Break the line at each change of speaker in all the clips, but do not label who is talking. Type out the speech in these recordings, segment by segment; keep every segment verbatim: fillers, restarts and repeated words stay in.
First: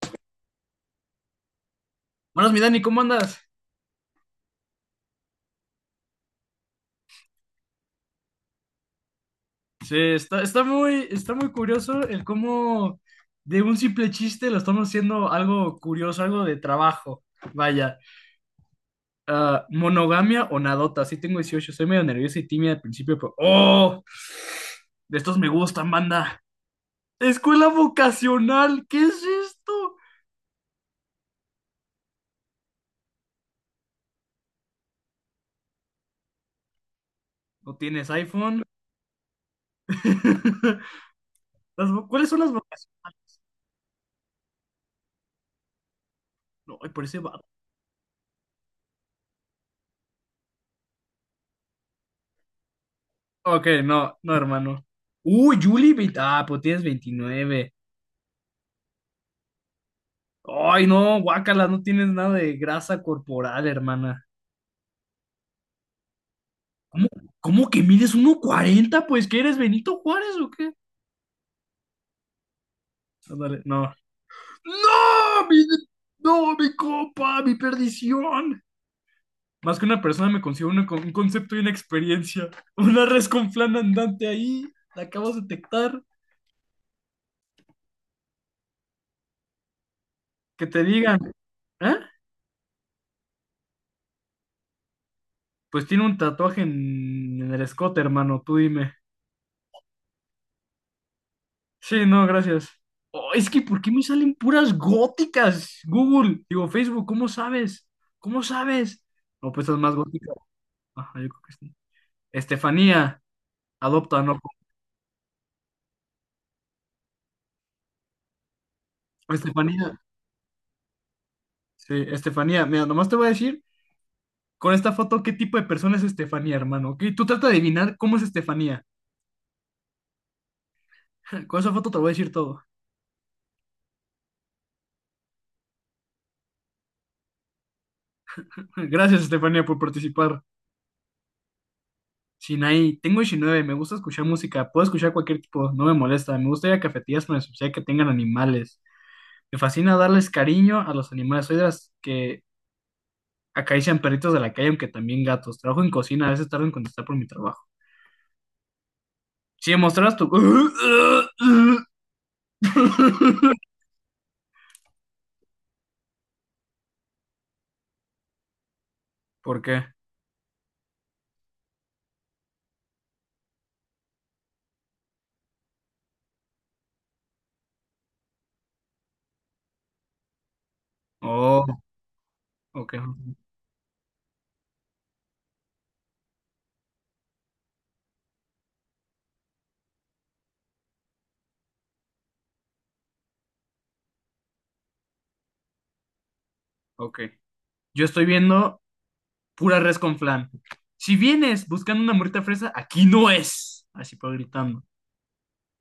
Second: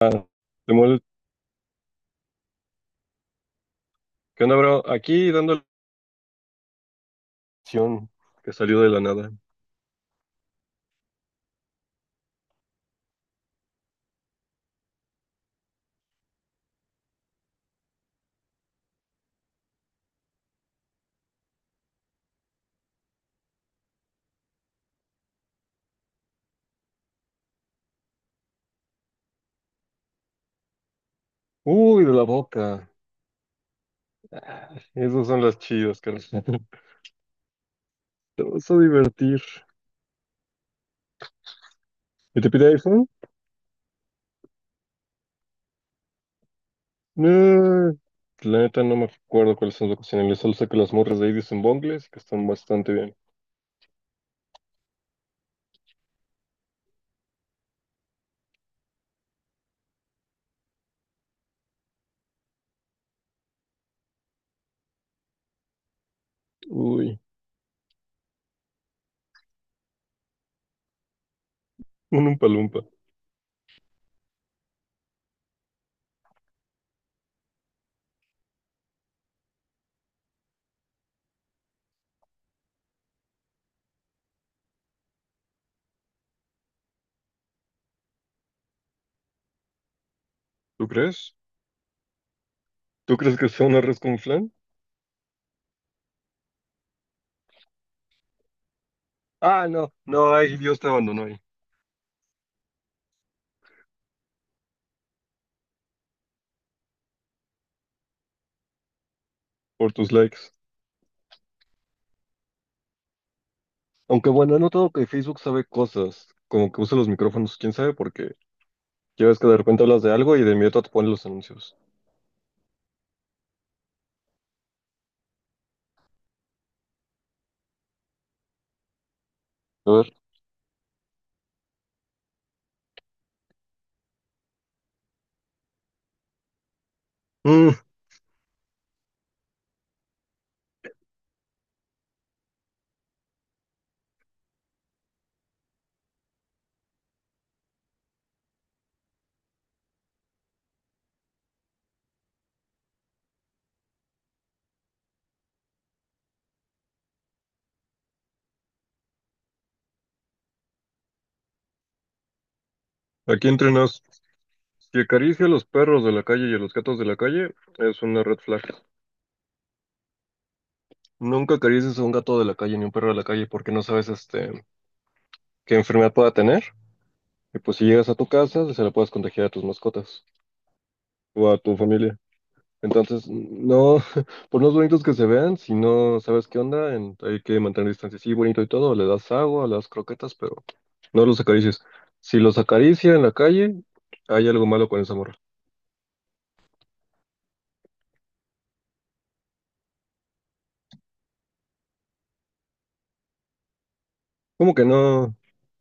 Ah, Samuel,
Buenas, mi Dani, ¿cómo andas?
¿qué onda, bro? Aquí dando la opción que salió de la nada.
Se está, está muy, está muy curioso el cómo de un simple chiste lo estamos haciendo algo curioso, algo de trabajo. Vaya, ah, monogamia o nadota, sí tengo dieciocho, soy medio nerviosa y tímida al principio, pero ¡oh! De estos me gustan, banda. Escuela vocacional, ¿qué es esto?
Uy, de la boca. Esas son las chidas, carajo.
¿No tienes
Te
iPhone?
vas a divertir.
Las vo- ¿cuáles son
¿Y te
las
pide iPhone?
vocacionales? No, ay, por ese
No.
vato.
La neta no me recuerdo cuáles son las ocasiones. Solo sé que las morras de ahí dicen bongles y que están bastante bien.
Ok, no, no, hermano. Uy, Julie, veinte- ah, pues tienes veintinueve. Ay, no, guácala, no tienes nada de grasa corporal, hermana. ¿Cómo,
Uy,
cómo que mides uno cuarenta? Pues, ¿qué eres, Benito Juárez o qué?
un umpalumpa.
Ándale, no. ¡No! Mi, no, mi copa, mi perdición. Más que una persona me consigo una con- un concepto y una experiencia. Una res con flan andante ahí, la acabas de detectar. Que te
¿Tú
digan,
crees?
¿eh?
¿Tú crees que sea un arroz con flan?
Pues tiene un tatuaje en, en el escote, hermano, tú dime.
Ah, no. No, ay, Dios te abandonó ahí.
Sí, no, gracias. Oh, es que, ¿por qué me salen puras góticas? Google, digo, Facebook, ¿cómo sabes? ¿Cómo sabes? No, pues es
Por
más
tus
gótica.
likes.
Ajá, yo creo que sí. Estefanía, adopta,
Aunque
no.
bueno, he notado que Facebook sabe cosas. Como que usa los micrófonos, quién sabe por qué. Ya ves que de repente
Estefanía,
hablas de algo y de inmediato te ponen los anuncios.
sí, Estefanía, mira, nomás te voy a decir con esta foto qué tipo de persona es Estefanía, hermano, ¿ok? Tú trata de adivinar cómo es Estefanía.
A ver.
Con esa foto te voy a decir todo.
Mm,
Gracias, Estefanía, por participar. Sinaí, tengo diecinueve, me gusta escuchar música, puedo escuchar cualquier tipo, no me molesta, me gusta ir a cafeterías con la sociedad que tengan animales. Me fascina darles cariño a los animales. Soy de las que acarician perritos de la calle, aunque también gatos. Trabajo en cocina, a veces tardo en contestar por mi trabajo. Si me mostraras tu...
aquí entrenas. Si acaricia a los perros de la calle y a los gatos de la calle, es una red flag.
¿Por qué?
Nunca acaricies a un gato de la calle ni un perro de la calle porque no sabes este qué enfermedad pueda tener. Y pues si llegas a tu casa, se la puedes contagiar a tus mascotas o a
Oh,
tu familia.
ok,
Entonces, no, por más bonitos que se vean, si no sabes qué onda, en- hay que mantener distancia. Sí, bonito y todo, le das agua, le das croquetas, pero no los acaricies. Si los acaricia en la calle, hay algo malo con esa morra.
ok. Yo estoy viendo pura res con flan. Si vienes buscando una morrita fresa, aquí no es. Así por
¿Cómo
gritando.
que no?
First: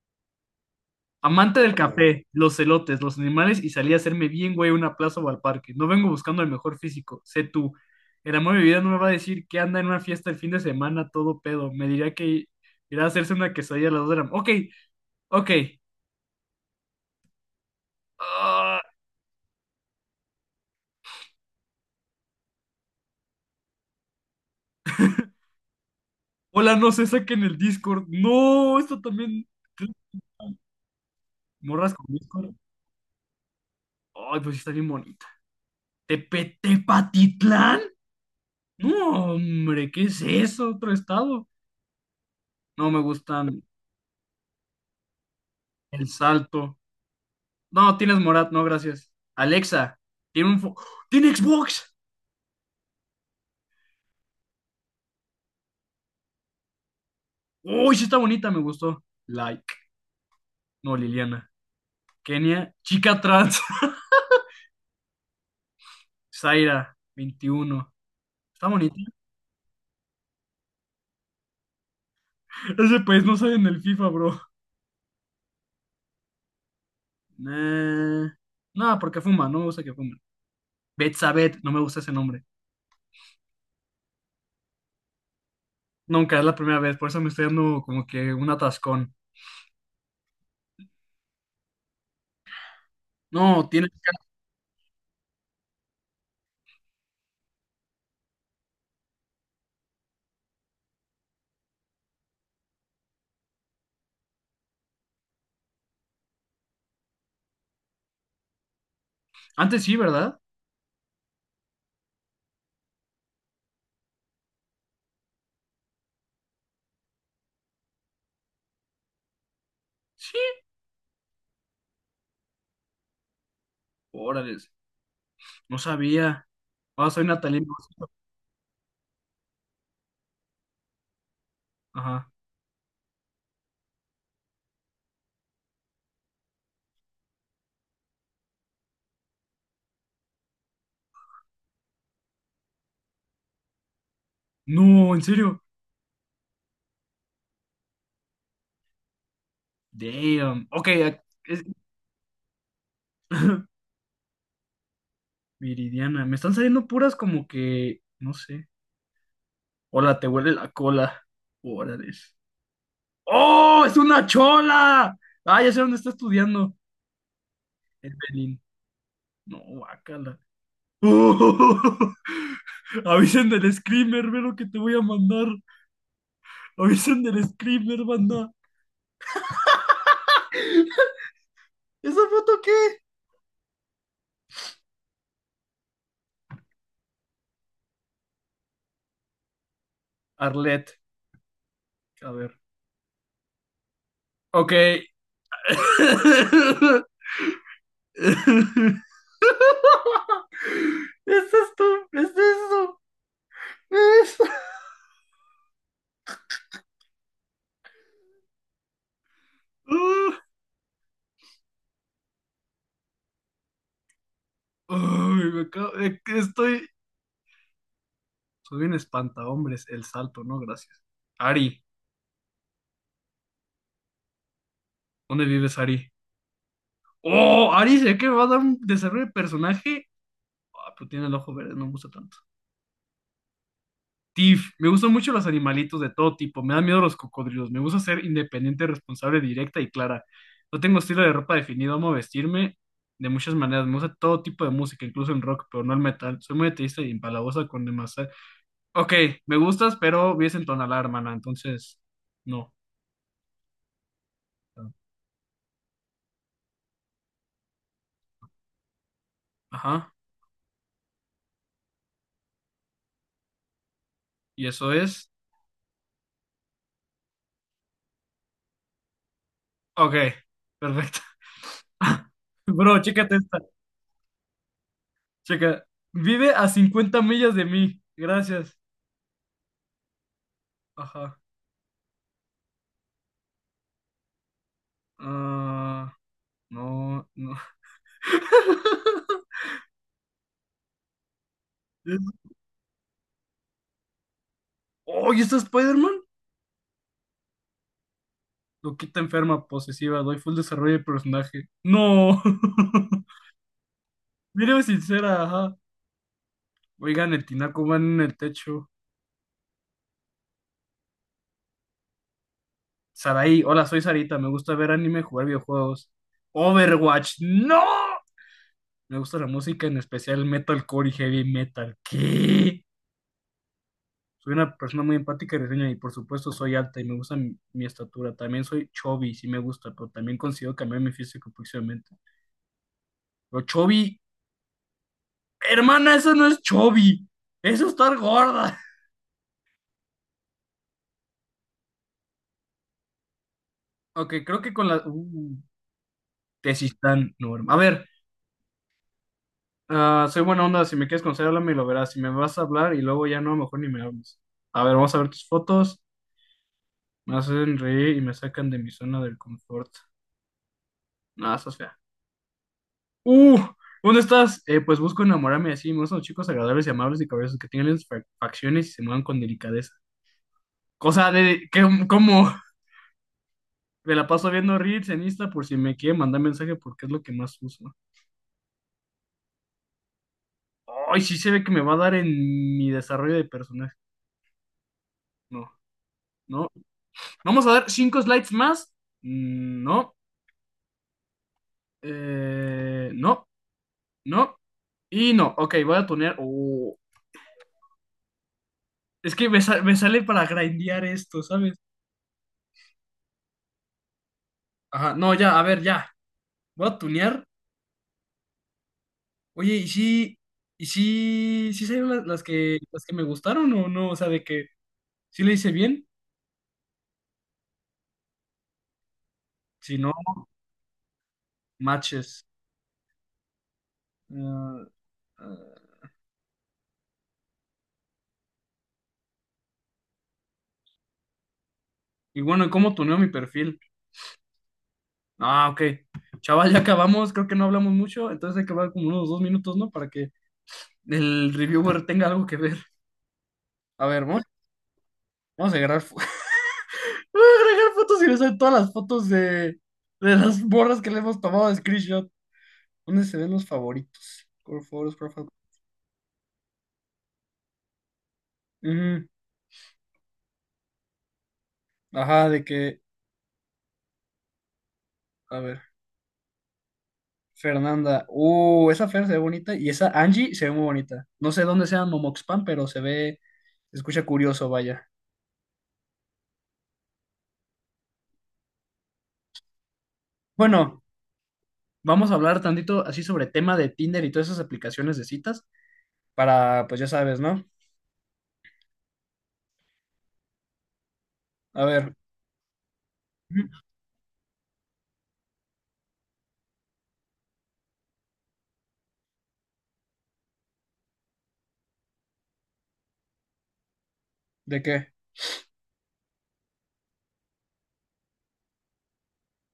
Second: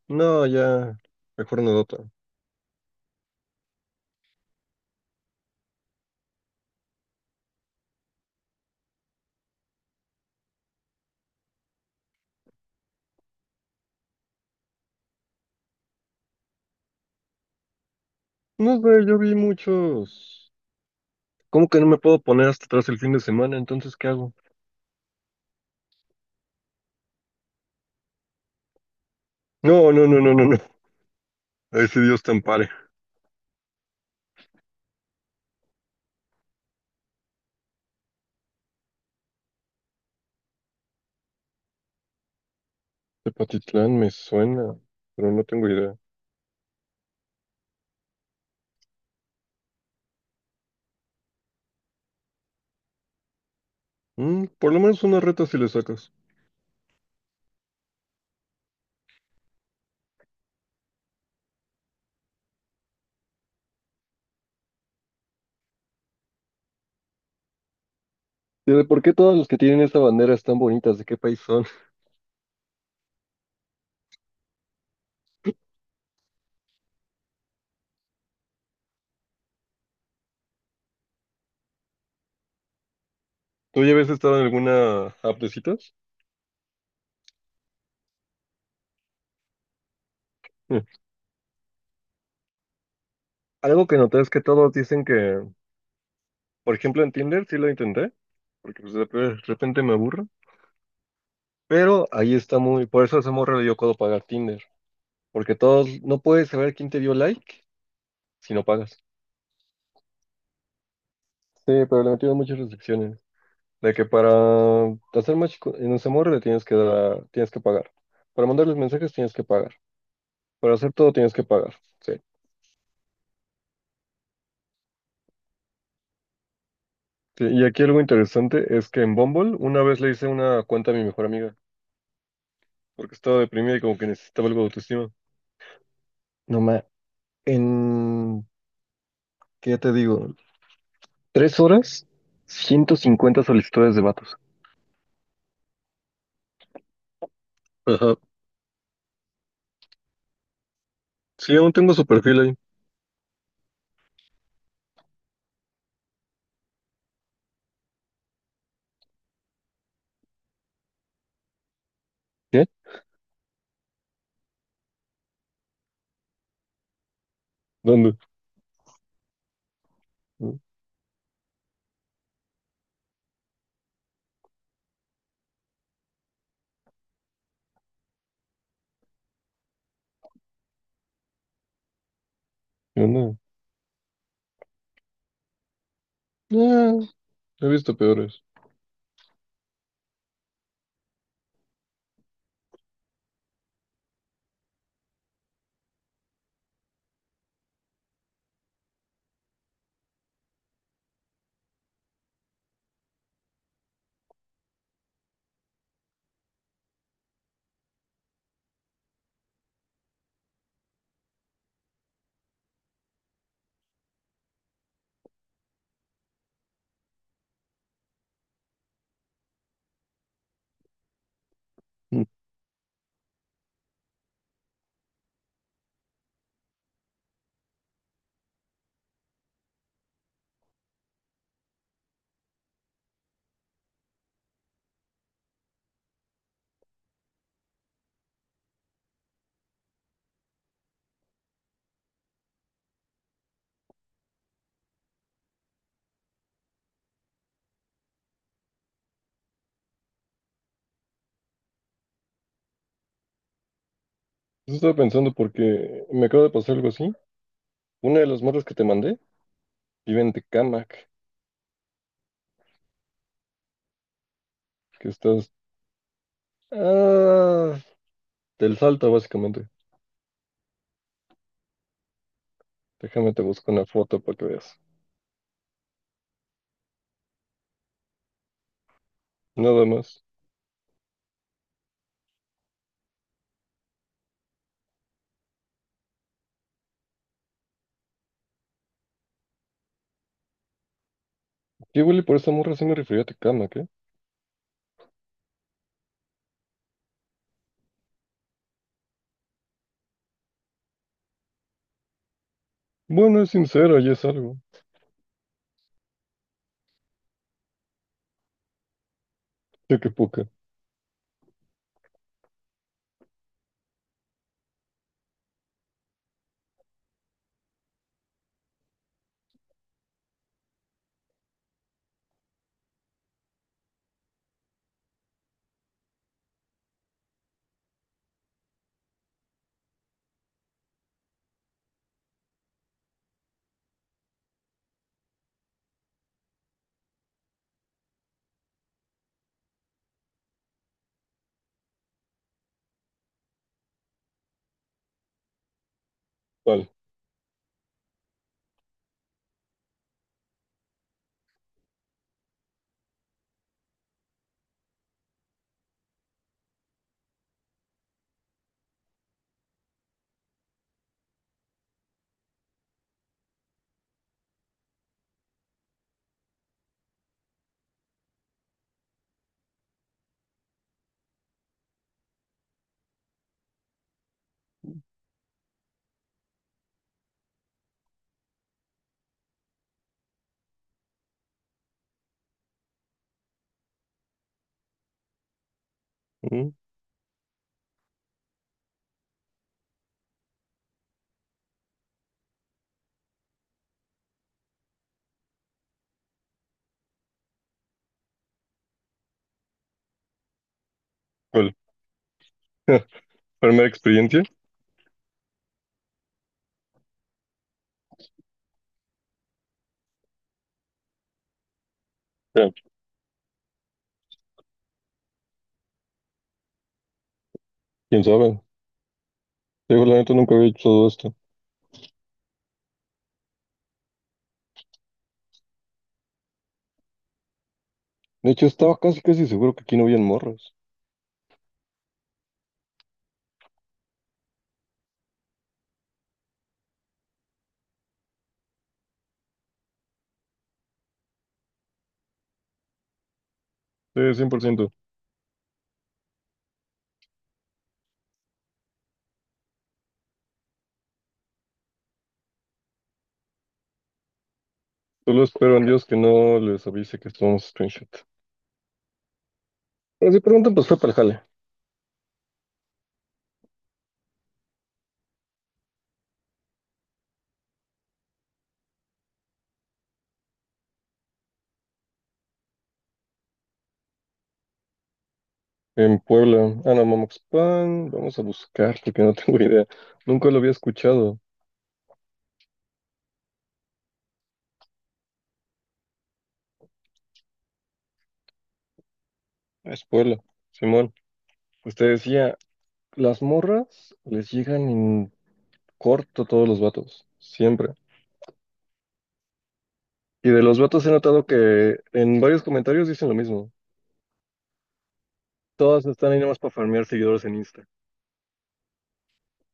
No, ya,
Amante
mejor no
del
dota.
café, los celotes, los animales y salí a hacerme bien, güey, a una plaza o al parque. No vengo buscando el mejor físico, sé tú. El amor de mi vida no me va a decir que anda en una fiesta el fin de semana, todo pedo. Me dirá que irá a hacerse una quesadilla a las dos de la mañana. Ok, ok.
No
Ah,
sé, yo vi muchos. ¿Cómo que no me puedo poner hasta atrás el fin de semana? Entonces, ¿qué hago?
hola, no se saquen el Discord. No, esto también.
No, no, no, no, no, no. A
¿Morras
ese
con
Dios te
Discord?
ampare.
Ay, pues sí está bien bonita. ¿Tepe- ¿Tepatitlán? No, hombre, ¿qué es eso? Otro estado. No me gustan
Tepatitlán me suena, pero no tengo idea.
el Salto. No, tienes Morat, no, gracias. Alexa, tiene un... fo- ¡tiene Xbox!
Mm, por lo menos una reta si le sacas.
¡Uy, sí está bonita, me gustó! Like. No, Liliana. Kenia, chica trans. Zaira, veintiuno. Está
¿Y
bonita.
por qué todas las que tienen esta bandera están bonitas? ¿De qué país son?
Ese país no sale en el FIFA, bro. Nah. No, porque fuma, no me gusta que fumen. Betsabet, no me gusta ese nombre.
¿Tú ya habías estado en alguna app de citas?
Nunca, es la primera vez, por eso me estoy dando como que un atascón.
Mm.
No,
Algo
tiene...
que noté es que todos dicen que, por ejemplo, en Tinder sí lo intenté, porque pues, de de repente me aburro, pero ahí está muy, por eso a esa morra le dio codo pagar Tinder, porque todos, no puedes saber quién te dio like si no pagas.
Antes sí, ¿verdad?
Sí, pero le metieron muchas restricciones, de que para hacer match co- en esa morra le tienes que dar, tienes que pagar, para mandarles mensajes tienes que pagar,
Sí.
para hacer todo tienes que pagar, sí.
Órale, no sabía. Ah, soy
Sí,
Natalie.
y aquí algo interesante es que en Bumble una vez le hice una cuenta a mi mejor amiga
Ajá.
porque estaba deprimida y como que necesitaba algo de autoestima. No ma, en, ¿qué te digo? Tres horas, ciento cincuenta solicitudes de vatos.
No, ¿en serio?
Ajá.
Damn. Ok, ac-
Sí,
es-
aún tengo su perfil ahí.
Viridiana. Me están saliendo puras como que. No sé. Hola, te huele la cola. Órale.
¿Qué?
¡Oh! ¡Es una chola! Ah, ya sé dónde está estudiando. En
¿Dónde?
Belín. No, guácala. ¡Oh! Avisen del screamer, ve lo que te voy a mandar. Avisen del screamer, banda. ¿Esa foto qué?
¿Dónde? Ah, he visto peores.
Arlet. A ver. Ok. ¿Es esto? ¿Es eso? Es- Ah, ay, me acabo- eh, que estoy. Soy un espantahombres, el salto, no, gracias. Ari,
Mm.
¿dónde vives, Ari? ¡Oh! Ari, sé que me va a dar un desarrollo de personaje. Ah, pero tiene el ojo verde, no me gusta tanto. Tiff, me gustan mucho los animalitos de todo tipo. Me dan miedo los cocodrilos. Me gusta ser independiente, responsable, directa y clara. No tengo estilo de ropa definido, amo vestirme de muchas maneras. Me gusta todo tipo de música, incluso el rock, pero no el metal. Soy muy ateísta y empalagosa con demás. Ok, me gustas, pero vives en Tonalá, hermana, entonces no.
Eso estaba pensando porque me acaba de pasar algo así. Una de las morras que te mandé
Ajá,
vive en Tecámac,
y eso
que
es.
estás ah, del Salto, básicamente.
Ok, perfecto. Bro,
Déjame
chécate
te
esta.
busco una foto para que veas.
Checa. Vive a cincuenta millas de mí. Gracias.
Nada más.
Ajá. Ah, no, no.
Y
Es-
Willy, por esa morra sí me refería a tu cama, ¿qué?
Oh, ¿y esta Spider-Man? Loquita enferma, posesiva, doy full desarrollo de personaje. No.
Bueno, es sincera y es algo.
Mírame sincera, ajá. Oigan, el tinaco va en el techo.
Sí, qué poca.
Saraí, hola, soy Sarita, me gusta ver anime, jugar videojuegos. Overwatch, no. Me gusta la música, en especial metalcore y heavy metal. ¿Qué? Soy una persona muy empática y risueña y por supuesto soy alta y me gusta mi, mi estatura. También soy chubby, sí me gusta, pero también consigo cambiar mi físico próximamente. Pero chubby, hermana, eso no es chubby, eso es estar gorda. Ok, creo que con la... Uh,
¿Cuál?
Tesistán, no, hermano. A ver, ah, soy buena onda, si me quieres conocer, háblame y lo verás. Si me vas a hablar y luego ya no, mejor ni me hables. A ver, vamos a ver tus fotos. Me hacen reír y me sacan de mi zona del confort. Nada, estás fea. ¡Uh! ¿Dónde estás? Eh, pues busco enamorarme así. Me gustan los chicos agradables y amables y cabezos que tengan lindas fa- facciones y se muevan con delicadeza. Cosa de... ¿qué, ¿Cómo? Me la paso viendo Reels en Insta por si me quiere mandar mensaje porque es lo que más uso. Ay, sí se ve que me va a dar en mi desarrollo de personaje. No,
¿Mm?
no. Vamos a dar cinco slides más. Mm, no, eh, no, no y no. Ok, voy a tunear. Oh, es que me, sa- me sale para grindear esto,
¿Cuál?
¿sabes?
¿Primera experiencia?
Ajá, no, ya, a ver, ya. Voy a tunear. Oye, ¿y si, y si, si salieron las, las
Eh,
que, las que me gustaron o no? O sea, de que si le hice bien,
¿Quién sabe?
si
Digo,
no,
la neta nunca había hecho todo esto.
matches. Ah, ah,
De hecho, estaba casi casi seguro que aquí no habían morras.
y bueno, ¿cómo tuneo mi perfil? Ah, ok. Chaval, ya acabamos, creo que no hablamos mucho, entonces hay que hablar como unos dos minutos, ¿no? Para que el reviewer tenga algo que ver. A ver,
Sí,
vamos,
cien por ciento.
vamos a agarrar, fo- vamos a agregar fotos y les doy todas las fotos de, de las borras que le hemos tomado de screenshot. ¿Dónde se ven los favoritos? Core photos,
Solo
profile.
espero en Dios que no les avise que estamos screenshot.
Ujú.
Pero si preguntan, pues fue para el jale.
Ajá, de que, a ver, Fernanda. Uh, esa Fer se ve bonita y esa Angie se ve muy bonita. No sé dónde sea Momoxpan, pero se ve, se escucha curioso, vaya.
En Puebla. Ah, no, Mamoxpan. Vamos a buscar porque no tengo idea. Nunca lo había
Bueno,
escuchado.
vamos a hablar tantito así sobre tema de Tinder y todas esas aplicaciones de citas para, pues ya sabes, ¿no?
Ah, es Puebla. Simón.
A
Usted
ver,
decía, las
ujú,
morras les llegan en corto todos los vatos, siempre. Y de los vatos he notado que en varios comentarios dicen lo mismo.
¿de qué?
Todas están ahí nomás para farmear seguidores en Insta.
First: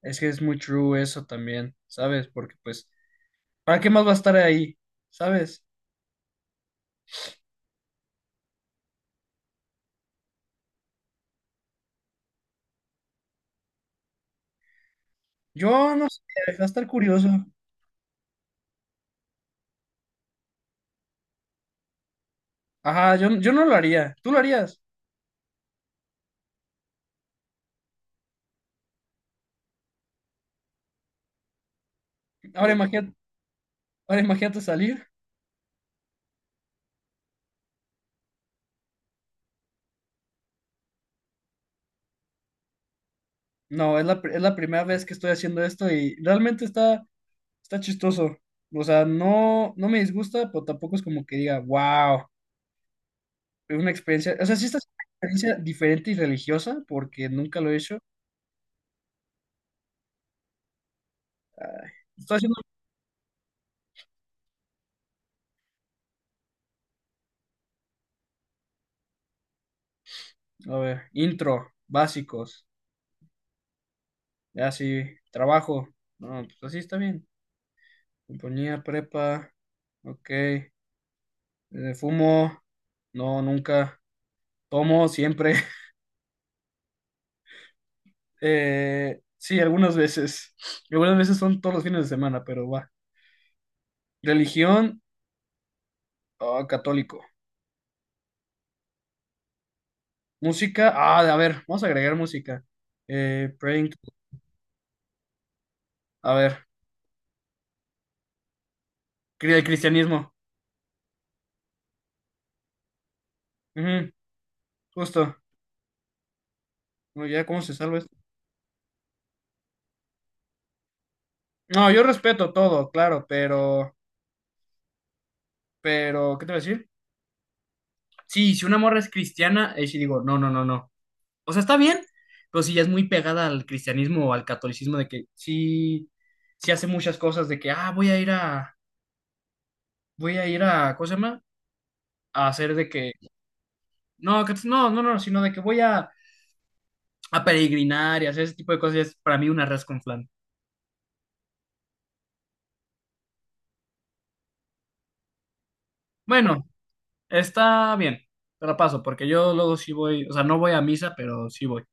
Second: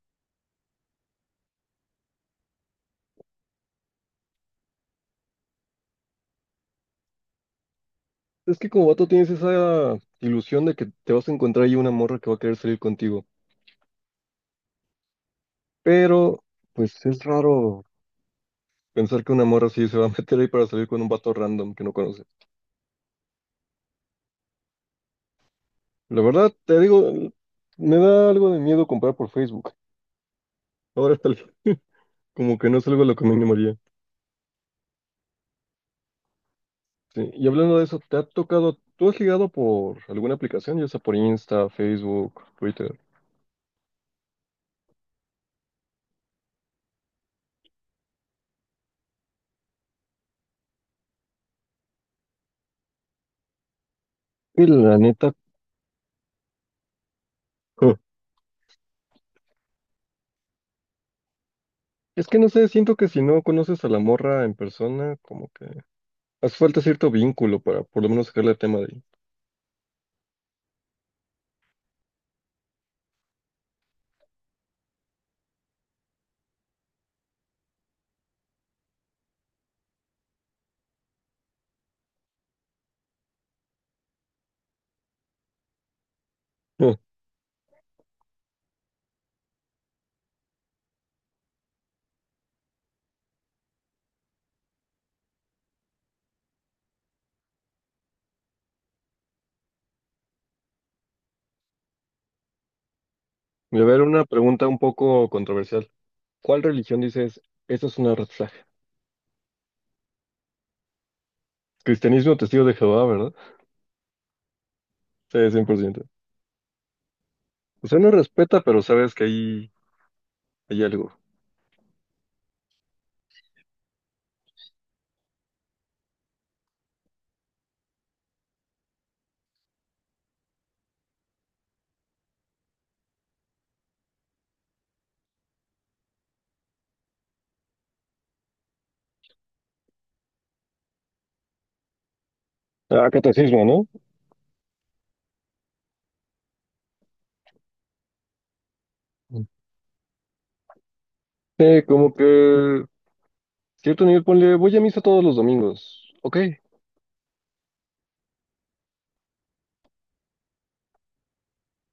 Es que es muy true eso también, ¿sabes? Porque pues, ¿para qué más va a estar ahí? ¿Sabes?
Es que como vato tienes esa ilusión de que te vas a encontrar ahí una morra que va a querer salir contigo.
Yo no sé,
Pero,
va a estar
pues es
curioso.
raro pensar que una morra sí se va a meter ahí para salir con un vato random que no conoces.
Ajá, yo, yo no lo haría. ¿Tú lo harías?
La verdad, te digo, me da algo de miedo comprar por Facebook. Ahora está el- como que
Ahora
no es algo a
imagínate,
lo que me animaría.
ahora imagínate salir.
Sí, y hablando de eso, ¿te ha tocado, tú has ligado por alguna aplicación, ya sea por Insta, Facebook, Twitter?
No, es la, pr- es la primera vez que estoy haciendo esto y realmente está, está chistoso. O sea, no, no me disgusta, pero tampoco es como que diga, wow, es una experiencia. O sea, sí
Y
está siendo
la
una
neta,
experiencia diferente y religiosa porque nunca lo he hecho. Ay,
es
estoy
que no
haciendo,
sé, siento que si no conoces a la morra en persona, como que hace falta cierto vínculo para por lo menos sacarle el tema de ahí.
a ver, intro, básicos. Ya sí, trabajo. No, pues así está bien. Compañía, prepa, ok. Eh, fumo, no, nunca. Tomo, siempre. Eh, sí, algunas veces. Algunas veces son todos los fines de semana, pero va. Religión, ah, católico. Música, ah, a ver, vamos a agregar música. Eh,
Y a
praying,
ver,
to-
una pregunta un poco controversial.
a
¿Cuál
ver,
religión dices, esa es una red flag?
cri- el cristianismo.
Cristianismo, testigo de Jehová, ¿verdad?
Ujú, justo.
Sí, cien por ciento.
No, ya, ¿cómo se
O
salva
sea,
esto?
no respeta, pero sabes que ahí hay algo.
No, yo respeto todo, claro, pero, pero, ¿qué te voy a decir? Sí, si una morra es cristiana, ahí sí digo, no, no, no, no. O sea, está bien, pero si ya es muy pegada al cristianismo o al catolicismo de que sí, sí hace muchas cosas de que, ah, voy a ir a, voy a ir a, ¿cómo se llama? A hacer de
Ah,
que,
catecismo, ¿no?
no, que- no, no, no, sino de que voy a, a peregrinar y hacer ese tipo de cosas, y es para mí una res con flan.
Sí, como que cierto nivel, ponle, voy a misa todos los domingos. Ok,
Bueno, está bien, te la paso, porque yo luego sí voy, o sea, no voy a misa, pero sí voy.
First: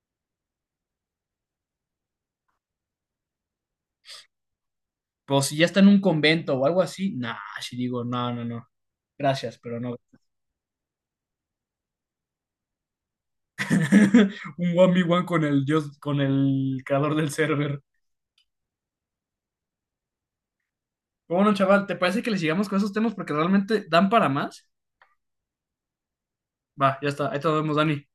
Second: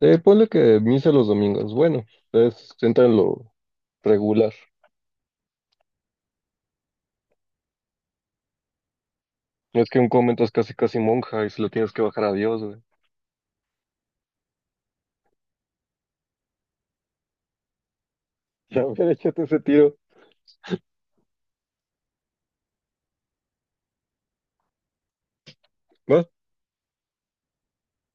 eh, ponle que misa los domingos. Bueno, es, entra en lo regular.
Pero si ya está en un convento o algo así, nah, sí digo, no, no, no, gracias, pero
No es
no.
que un convento es casi casi monja y se lo tienes que bajar a Dios, güey.
Un uno contra uno con el dios, con el creador del server.
Ya hubiera echado ese tiro.
Bueno, chaval, ¿te parece que le sigamos con esos temas porque realmente dan para más?
Va.
Va, ya está. Ahí te vemos, Dani.